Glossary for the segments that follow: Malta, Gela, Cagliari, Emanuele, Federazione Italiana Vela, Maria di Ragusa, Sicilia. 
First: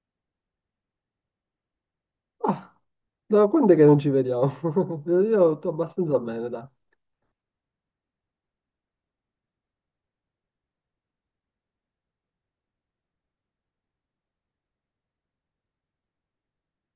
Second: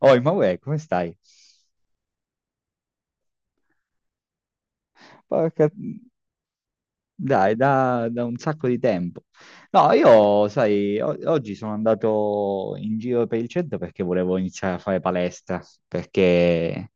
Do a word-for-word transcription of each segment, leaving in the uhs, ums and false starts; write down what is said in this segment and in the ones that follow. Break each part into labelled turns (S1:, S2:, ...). S1: Oh, Emanuele, come stai?
S2: Ah, da quando è che non ci vediamo? Io sto
S1: Porca-
S2: abbastanza bene, dai.
S1: Dai, da, da un sacco di tempo. No, io, sai, o- oggi sono andato in giro per il centro perché volevo iniziare a fare palestra, perché,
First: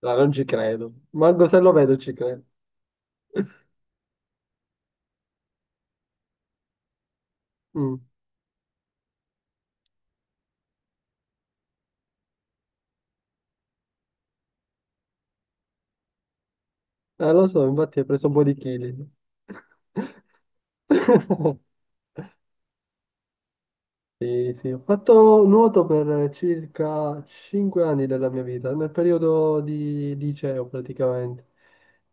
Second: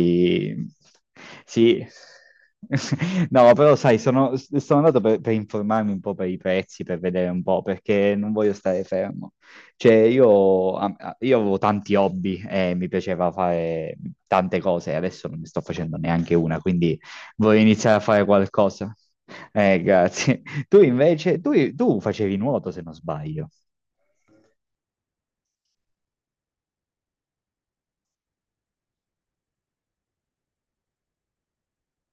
S2: Dai, non ci credo. Manco se lo
S1: sì,
S2: vedo ci credo.
S1: no, però, sai, sono, sono andato per, per informarmi un po' per i prezzi, per vedere un po',
S2: Mm.
S1: perché non voglio stare fermo. Cioè, io, a- a- io avevo tanti hobby e mi piaceva fare tante cose, adesso non ne sto facendo neanche una, quindi...
S2: Eh, lo
S1: Vuoi
S2: so,
S1: iniziare
S2: infatti
S1: a
S2: hai
S1: fare
S2: preso un po' di
S1: qualcosa?
S2: chili.
S1: Eh, grazie. Tu invece, tu, tu facevi nuoto se non sbaglio.
S2: Sì, sì, ho fatto nuoto per circa cinque anni della mia vita, nel periodo di di liceo praticamente.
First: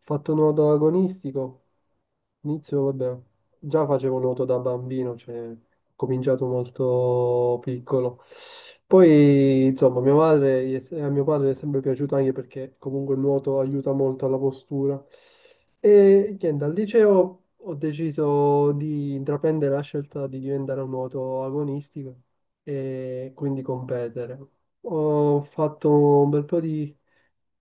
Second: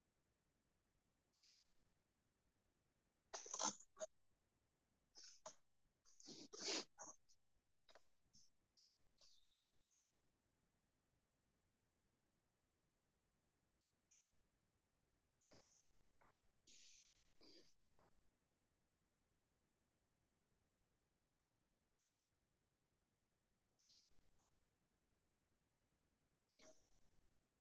S2: Ho fatto nuoto agonistico, inizio, vabbè, già facevo nuoto da bambino, cioè ho cominciato molto piccolo. Poi, insomma, mia madre, gli è- a mio padre è sempre piaciuto anche perché comunque il nuoto aiuta molto alla postura. E niente, al liceo ho deciso di intraprendere la scelta di diventare un nuoto agonistico e quindi competere. Ho fatto un bel po' di,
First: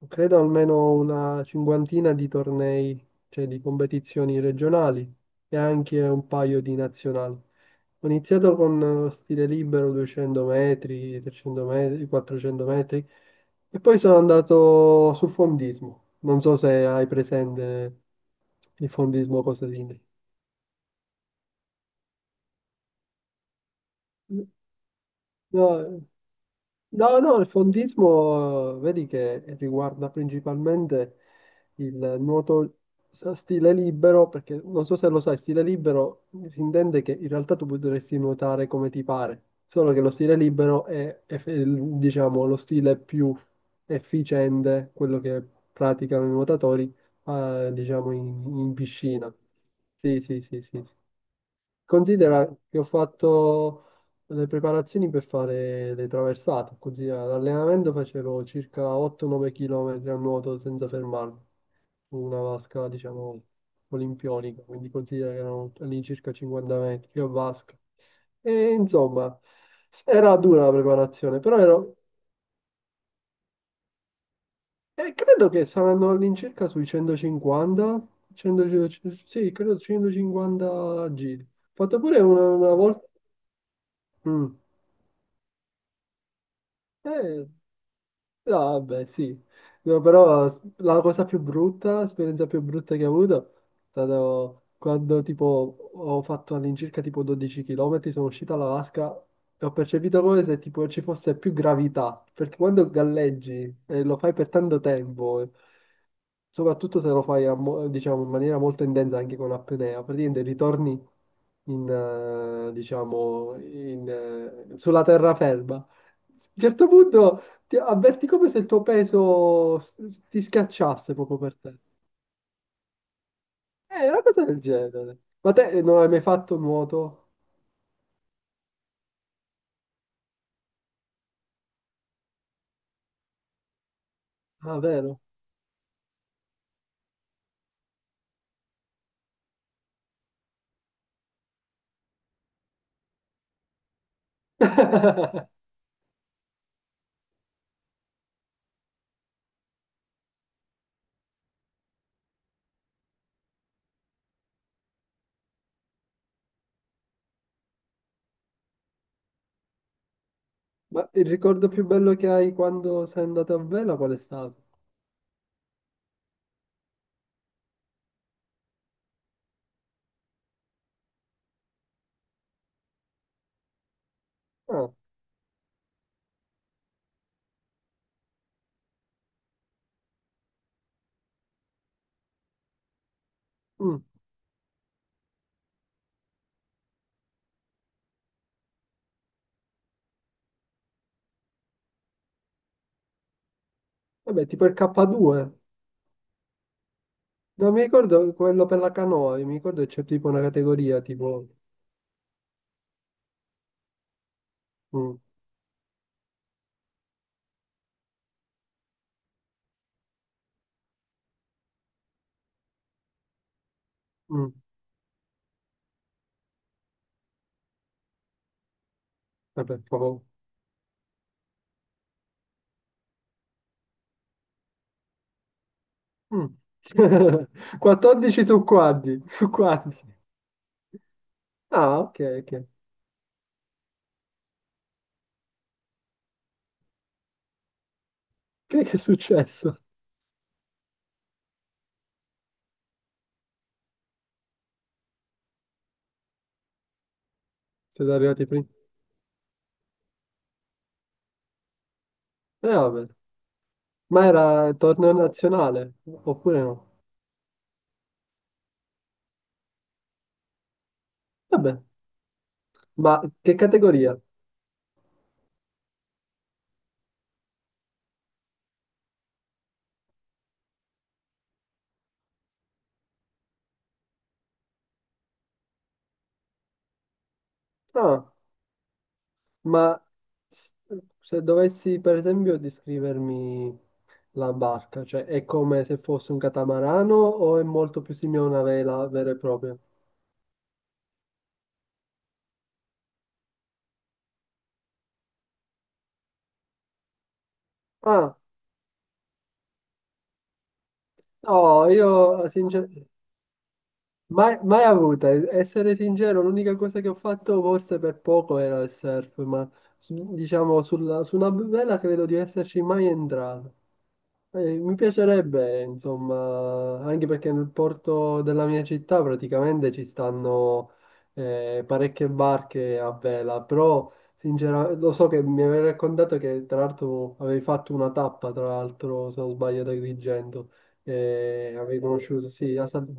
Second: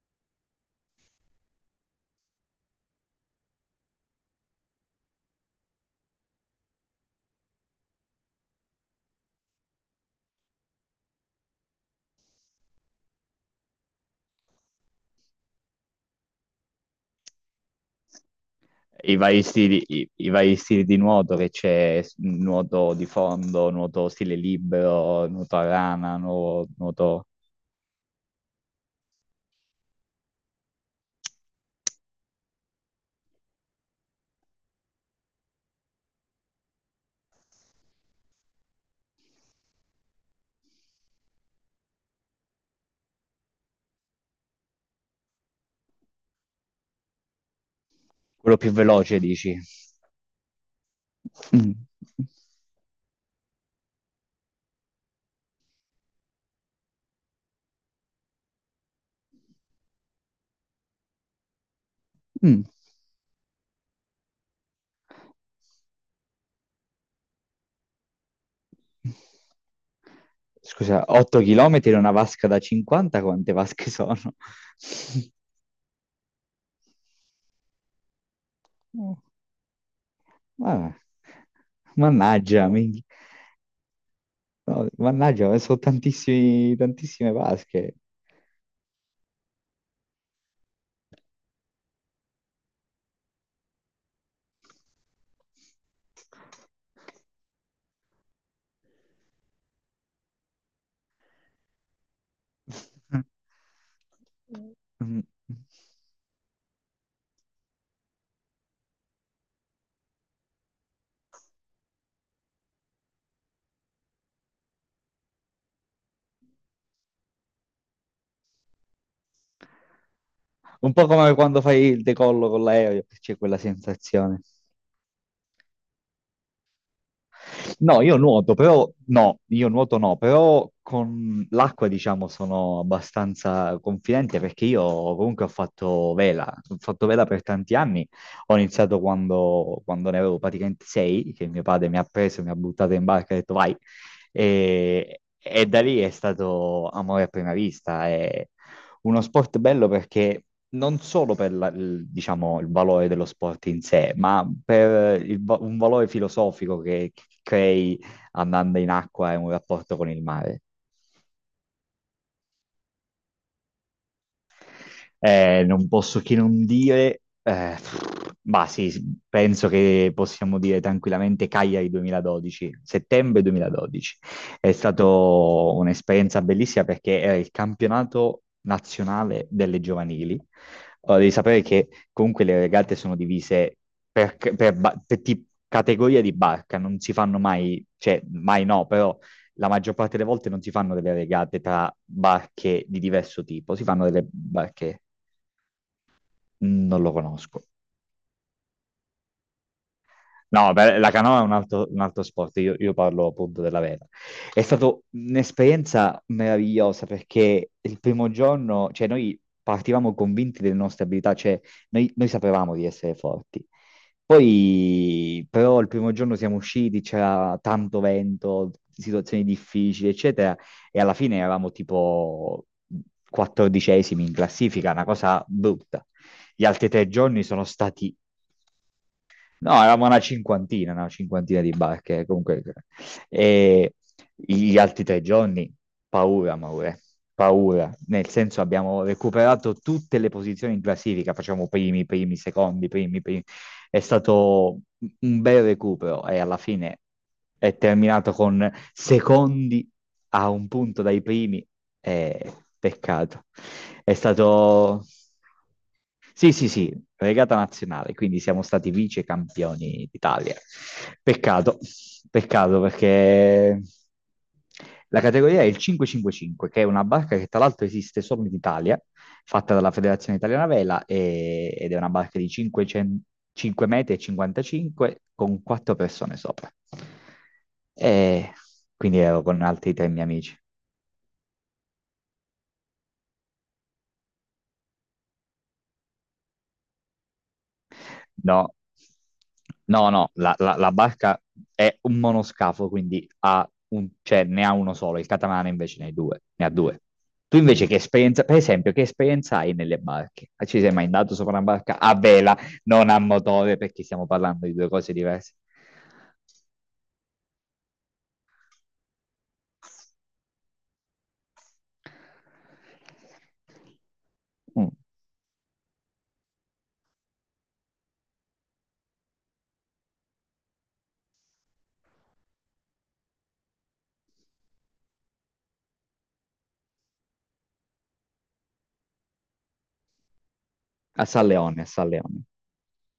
S2: credo almeno una cinquantina di tornei, cioè di competizioni regionali e anche un paio di nazionali. Ho iniziato con eh, stile libero duecento metri, trecento metri, quattrocento metri e poi sono andato sul fondismo. Non so se hai presente il
S1: I vari
S2: fondismo
S1: stili,
S2: cosetino.
S1: i, i vari stili di nuoto che c'è, s- nuoto di fondo, nuoto stile libero, nuoto a
S2: No,
S1: rana, nuo-
S2: no,
S1: nuoto.
S2: no, il fondismo eh, vedi che riguarda principalmente il nuoto sa- stile libero, perché non so se lo sai, stile libero si intende che in realtà tu potresti nuotare come ti pare, solo che lo stile libero è, è fe- diciamo, lo stile più efficiente, quello che praticano i nuotatori, eh, diciamo,
S1: Quello
S2: in
S1: più
S2: in
S1: veloce,
S2: piscina.
S1: dici?
S2: Sì, sì, sì, sì, sì.
S1: Mm.
S2: Considera che ho fatto le preparazioni per fare le traversate, così all'allenamento facevo circa otto o nove chilometri km a nuoto senza fermarmi, su una
S1: Mm.
S2: vasca, diciamo, olimpionica, quindi considera che erano all'incirca cinquanta metri, più a vasca. E insomma, era dura la
S1: Scusa, 8
S2: preparazione, però
S1: km
S2: ero...
S1: in una vasca da cinquanta, quante vasche sono?
S2: E credo che saranno all'incirca sui centocinquanta, cento,
S1: Oh,
S2: sì, credo
S1: vabbè.
S2: centocinquanta giri. Ho fatto pure una,
S1: Mannaggia,
S2: una
S1: minchia.
S2: volta... Mm.
S1: No, mannaggia, ho messo tantissimi, tantissime
S2: Eh,
S1: vasche.
S2: no, vabbè, sì. No, però s- la cosa più brutta, l'esperienza più brutta che ho avuto è stato quando tipo ho fatto all'incirca tipo dodici chilometri, sono uscito dalla vasca e ho percepito come se tipo ci fosse più gravità, perché quando galleggi e lo fai per tanto
S1: Mm.
S2: tempo soprattutto se lo fai a mo- diciamo, in maniera molto intensa anche con apnea, praticamente ritorni in, eh, diciamo, in, eh, sulla terraferma. A un certo punto ti avverti come se il tuo peso s- s- ti
S1: Un po'
S2: schiacciasse
S1: come
S2: proprio per
S1: quando
S2: te.
S1: fai il decollo con l'aereo, che c'è quella
S2: È una
S1: sensazione.
S2: cosa del genere. Ma te eh, non hai mai fatto nuoto?
S1: No, io nuoto, però no, io nuoto no, però con l'acqua diciamo sono abbastanza confidente perché
S2: Ah,
S1: io
S2: vero?
S1: comunque ho fatto vela, ho fatto vela per tanti anni, ho iniziato quando, quando ne avevo praticamente sei, che mio padre mi ha preso, mi ha buttato in barca e ha detto vai, e, e da lì è stato amore a prima vista, è uno sport bello perché non solo per la- il, diciamo, il valore dello sport in sé, ma per il va- un valore filosofico che crei andando in acqua e un rapporto con il mare.
S2: Ma il ricordo più bello che hai quando sei andato a vela qual è stato?
S1: Eh, non posso che non dire, eh, ma sì, penso che possiamo dire tranquillamente Cagliari duemiladodici, settembre duemiladodici. È
S2: Ah,
S1: stata un'esperienza bellissima perché era il campionato nazionale delle giovanili. Allora, devi sapere che comunque le regate sono divise
S2: mm.
S1: per, per ba- per ti- categoria di barca, non si fanno mai, cioè mai no, però la maggior parte delle volte non si fanno delle regate tra barche di diverso tipo, si fanno delle
S2: Vabbè, tipo il
S1: barche.
S2: K due.
S1: Mm. Non lo conosco.
S2: Non mi ricordo quello per la canoa, mi ricordo che c'è tipo una
S1: No, beh,
S2: categoria
S1: la canoa è
S2: tipo...
S1: un altro, un altro sport, io, io parlo appunto della vela. È stata
S2: mm,
S1: un'esperienza meravigliosa perché il primo giorno, cioè noi partivamo convinti delle nostre abilità, cioè noi, noi sapevamo di essere forti.
S2: mm,
S1: Poi però il primo giorno siamo usciti, c'era tanto vento, situazioni
S2: vabbè,
S1: difficili,
S2: proprio...
S1: eccetera, e alla fine eravamo tipo quattordicesimi in classifica, una cosa brutta.
S2: mm.
S1: Gli altri tre giorni sono stati...
S2: quattordici su quadri, su
S1: No,
S2: quadri.
S1: eravamo una cinquantina, una cinquantina di
S2: Ah, ok,
S1: barche,
S2: ok.
S1: comunque. E gli altri tre giorni, paura, Maure, paura. Nel senso
S2: Che, che è
S1: abbiamo recuperato
S2: successo?
S1: tutte le posizioni in classifica, facciamo primi, primi, secondi, primi, primi. È stato un bel recupero e alla fine è
S2: Siete
S1: terminato
S2: arrivati prima?
S1: con secondi a un punto dai primi. Eh,
S2: Eh, vabbè.
S1: peccato. È
S2: Ma era
S1: stato...
S2: torneo nazionale,
S1: Sì,
S2: oppure
S1: sì,
S2: no?
S1: sì, regata nazionale, quindi siamo stati vice campioni d'Italia. Peccato,
S2: Vabbè,
S1: peccato
S2: ma che
S1: perché
S2: categoria?
S1: la categoria è il cinque cinque cinque, che è una barca che tra l'altro esiste solo in Italia, fatta dalla Federazione Italiana Vela e- ed è una barca di cinquecento cinque metri e cinquantacinque con quattro persone sopra.
S2: Ah,
S1: E quindi ero con
S2: ma
S1: altri tre miei amici.
S2: se dovessi, per esempio, descrivermi... la barca, cioè è come se fosse un catamarano o è molto più simile a una
S1: No,
S2: vela vera e propria?
S1: no, no, la, la- la barca è un monoscafo, quindi ha un- cioè, ne ha uno solo. Il catamarano invece ne ha due, ne ha due. Tu invece che
S2: Ah,
S1: esperienza, per esempio, che esperienza hai nelle barche? Ah, ci sei mai andato sopra una
S2: no,
S1: barca a
S2: io
S1: vela,
S2: sincer-
S1: non a motore, perché stiamo
S2: mai,
S1: parlando di
S2: mai
S1: due cose
S2: avuta, e-
S1: diverse?
S2: essere sincero, l'unica cosa che ho fatto forse per poco era il surf, ma su- diciamo sulla- su una vela credo di esserci mai entrato. Eh,
S1: Mm.
S2: mi piacerebbe, insomma, anche perché nel porto della mia città praticamente ci stanno eh, parecchie barche a vela, però sinceramente lo so che mi avevi raccontato che tra l'altro avevi fatto una tappa, tra l'altro se non sbaglio, ad Agrigento,
S1: A San
S2: eh,
S1: Leone, a
S2: avevi
S1: San Leone.
S2: conosciuto, sì, a San-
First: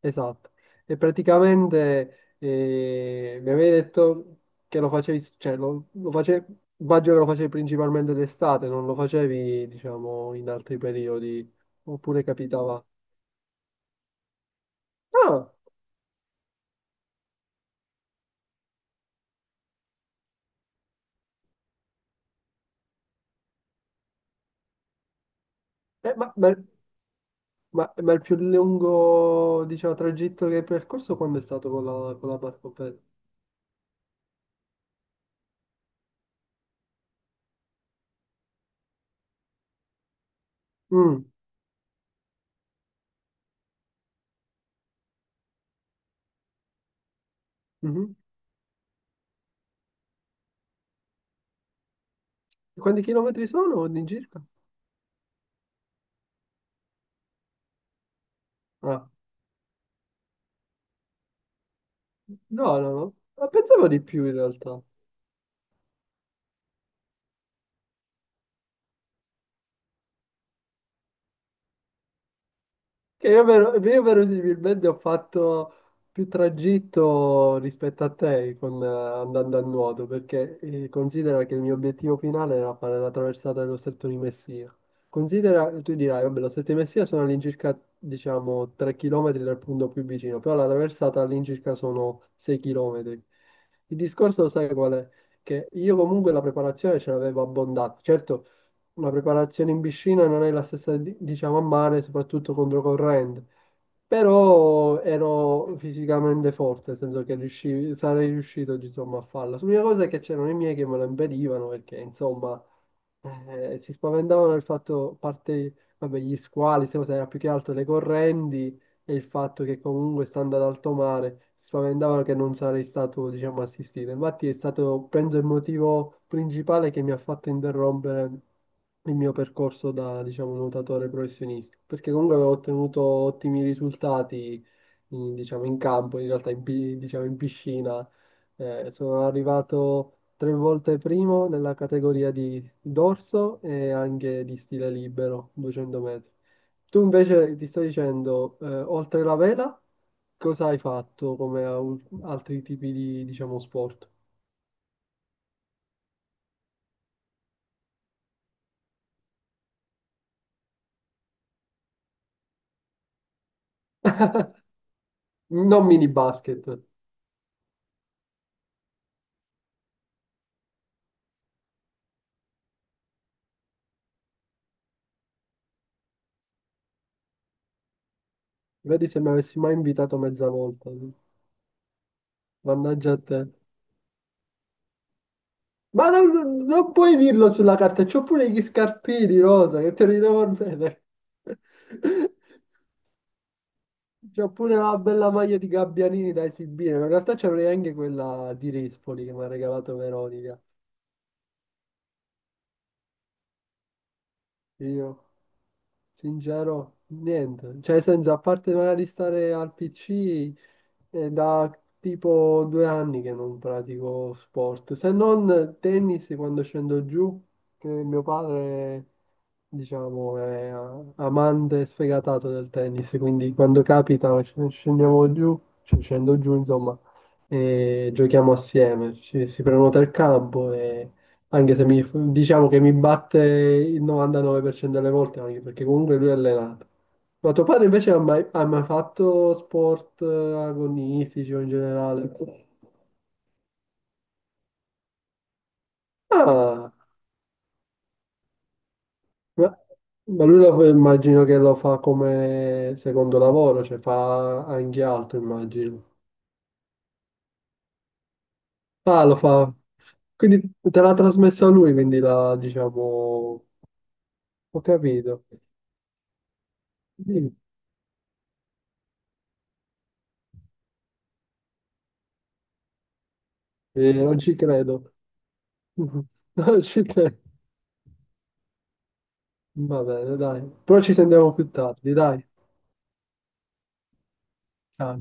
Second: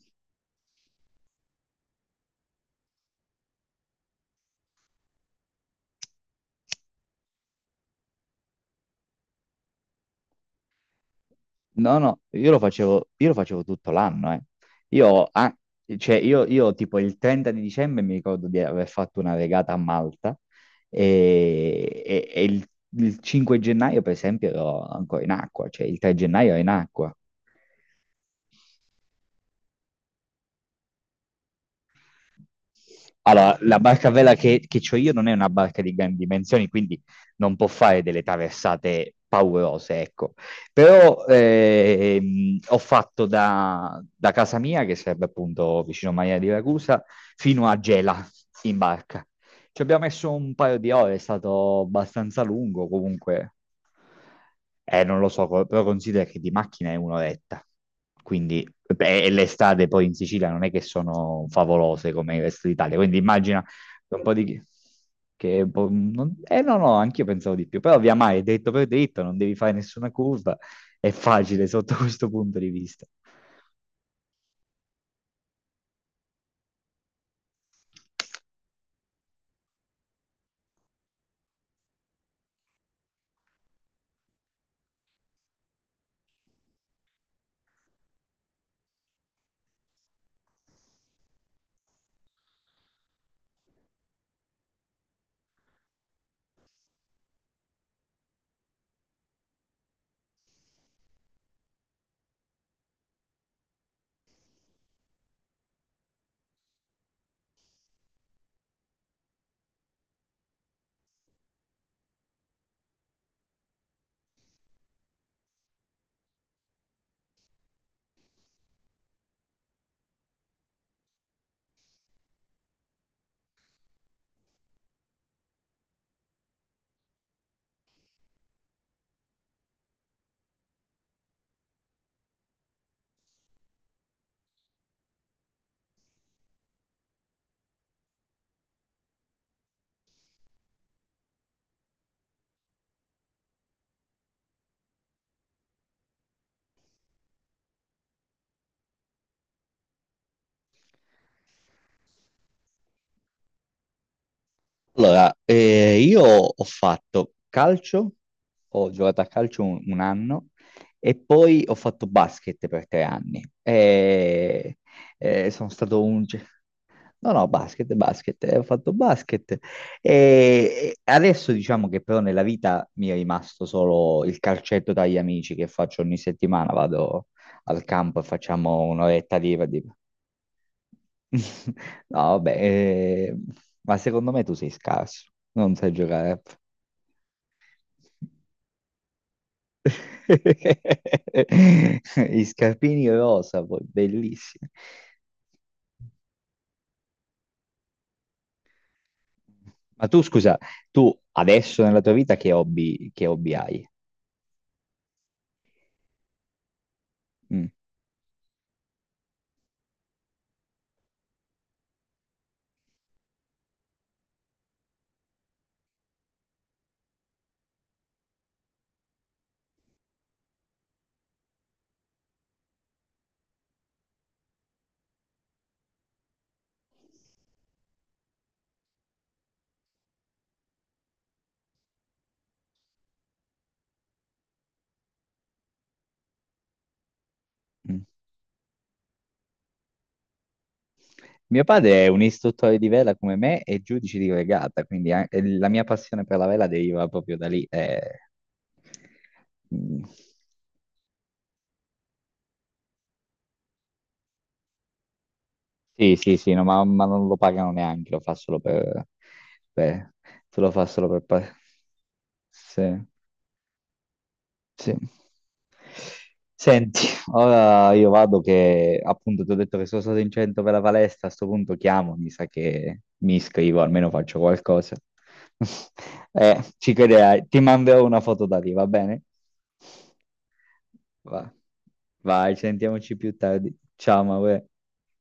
S2: esatto, e praticamente eh, mi avevi detto che lo facevi, cioè lo, lo facevi, immagino che lo facevi principalmente d'estate, non lo facevi, diciamo, in altri periodi,
S1: No, no,
S2: oppure
S1: io lo
S2: capitava.
S1: facevo, io lo facevo tutto l'anno, eh. Io,
S2: Ah,
S1: ah, cioè, io, io tipo il trenta di dicembre mi ricordo di aver fatto una regata a Malta e, e- e il, il cinque gennaio, per esempio, ero ancora in acqua, cioè il tre
S2: eh, ma,
S1: gennaio
S2: ma-
S1: ero in acqua.
S2: ma- ma il più lungo, diciamo, tragitto che hai percorso quando è stato con la, con la barcopelle?
S1: Allora, la barca a vela che, che ho io non è una barca di grandi dimensioni, quindi non può fare delle traversate paurose, ecco. Però
S2: Mm,
S1: ehm, ho fatto da, da casa mia, che sarebbe appunto vicino a Maria di Ragusa, fino a
S2: mhm.
S1: Gela in barca. Ci abbiamo messo un paio di ore, è stato abbastanza lungo
S2: Quanti chilometri
S1: comunque.
S2: sono all'incirca?
S1: Eh, non lo so, co- però considera che di macchina è un'oretta. Quindi,
S2: Ah,
S1: beh, e le strade poi in Sicilia non è che sono favolose come il resto
S2: no, no,
S1: d'Italia.
S2: no,
S1: Quindi
S2: ma
S1: immagina
S2: pensavo di
S1: un
S2: più
S1: po'
S2: in
S1: di...
S2: realtà.
S1: Che è po- non- eh no, no, anch'io pensavo di più. Però via mare, dritto per dritto, non devi fare nessuna curva. È facile sotto questo punto di vista.
S2: Che io, vero- io verosimilmente ho fatto più tragitto rispetto a te con, eh, andando a nuoto, perché eh, considera che il mio obiettivo finale era fare la traversata dello Stretto di Messina. Considera, tu dirai, vabbè, lo Stretto di Messina sono all'incirca, diciamo, tre chilometri dal punto più vicino, però la traversata all'incirca sono sei chilometri. Il discorso lo sai qual è? Che io comunque la preparazione ce l'avevo abbondata. Certo, una preparazione in piscina non è la stessa, di- diciamo, a mare, soprattutto controcorrente. Però ero fisicamente forte, nel senso che riuscivi- sarei riuscito, insomma, a farla. L'unica cosa è che c'erano i miei che me lo impedivano perché, insomma, eh, si spaventavano del fatto, a parte, vabbè, gli squali, queste cose, era più che altro le correnti e il fatto che comunque stando ad alto mare si spaventavano che non sarei stato, diciamo, assistito. Infatti è stato, penso, il motivo principale che mi ha fatto interrompere il mio percorso da, diciamo, nuotatore professionista, perché comunque avevo ottenuto ottimi risultati, in- diciamo, in campo, in realtà in, pi- diciamo, in piscina. Eh, sono arrivato tre volte primo nella categoria di dorso e anche di stile libero, duecento metri. Tu invece ti sto dicendo, eh, oltre la vela, cosa hai fatto come a- altri tipi di, diciamo, sport?
S1: Allora, eh, io ho fatto calcio, ho giocato a calcio un, un anno e poi ho fatto basket per tre anni. E, eh, sono
S2: Non
S1: stato
S2: mini
S1: un... ge-
S2: basket.
S1: No, no, basket, basket, eh, ho fatto basket. E adesso diciamo che però nella vita mi è rimasto solo il calcetto dagli amici che faccio ogni settimana, vado al campo e facciamo
S2: Vedi se mi
S1: un'oretta di...
S2: avessi mai
S1: di-
S2: invitato mezza volta.
S1: No, vabbè,
S2: Mannaggia a
S1: eh,
S2: te.
S1: ma secondo me tu sei scarso, non sai
S2: Ma
S1: giocare. A
S2: non, non puoi dirlo sulla carta, c'ho pure gli scarpini rosa che te li devo bene.
S1: I scarpini rosa, poi
S2: C'ho
S1: bellissimi.
S2: pure la bella maglia di Gabbianini da esibire, ma in realtà c'avrei anche quella di Rispoli che mi ha regalato
S1: Ma tu,
S2: Veronica.
S1: scusa, tu adesso nella tua vita che hobby, che hobby hai?
S2: Io. Sincero,
S1: Mm,
S2: niente. Cioè, nel senso, a parte magari stare al P C, è da tipo due anni che non pratico sport, se non tennis quando scendo giù, che mio padre, diciamo, è amante sfegatato del tennis, quindi quando capita sc- scendiamo giù, cioè scendo giù, insomma, e giochiamo assieme. Ci- si prenota il campo e anche se mi, diciamo che mi batte il novantanove per cento delle volte, anche perché comunque lui è allenato. Ma tuo padre
S1: mm.
S2: invece ha mai, ha mai fatto sport eh, agonistici o
S1: Mio
S2: in
S1: padre è un
S2: generale?
S1: istruttore di vela come me e giudice di regata, quindi an- eh, la mia passione per la vela
S2: Ah,
S1: deriva proprio da lì. eh.
S2: ma,
S1: Mm.
S2: ma lui lo, fa- immagino che lo fa come secondo lavoro, cioè fa anche altro, immagino.
S1: Sì, sì, sì, no, ma, ma non lo pagano neanche, lo fa solo per...
S2: Ah, lo fa.
S1: Beh, te
S2: Quindi
S1: lo fa
S2: te
S1: solo
S2: l'ha
S1: per... pa-
S2: trasmesso a lui, quindi la,
S1: Sì,
S2: diciamo, ho
S1: sì.
S2: capito.
S1: Senti,
S2: Sì,
S1: ora io vado che appunto ti ho detto che sono stato in centro per la palestra, a sto punto chiamo, mi sa che mi iscrivo, almeno
S2: eh,
S1: faccio
S2: non ci
S1: qualcosa.
S2: credo.
S1: Eh,
S2: Non
S1: ci
S2: ci credo.
S1: crederai, ti manderò una foto da lì, va bene?
S2: Va bene, dai. Però ci
S1: Va.
S2: sentiamo più tardi, dai.
S1: Vai, sentiamoci più tardi. Ciao, Maure.
S2: Ciao.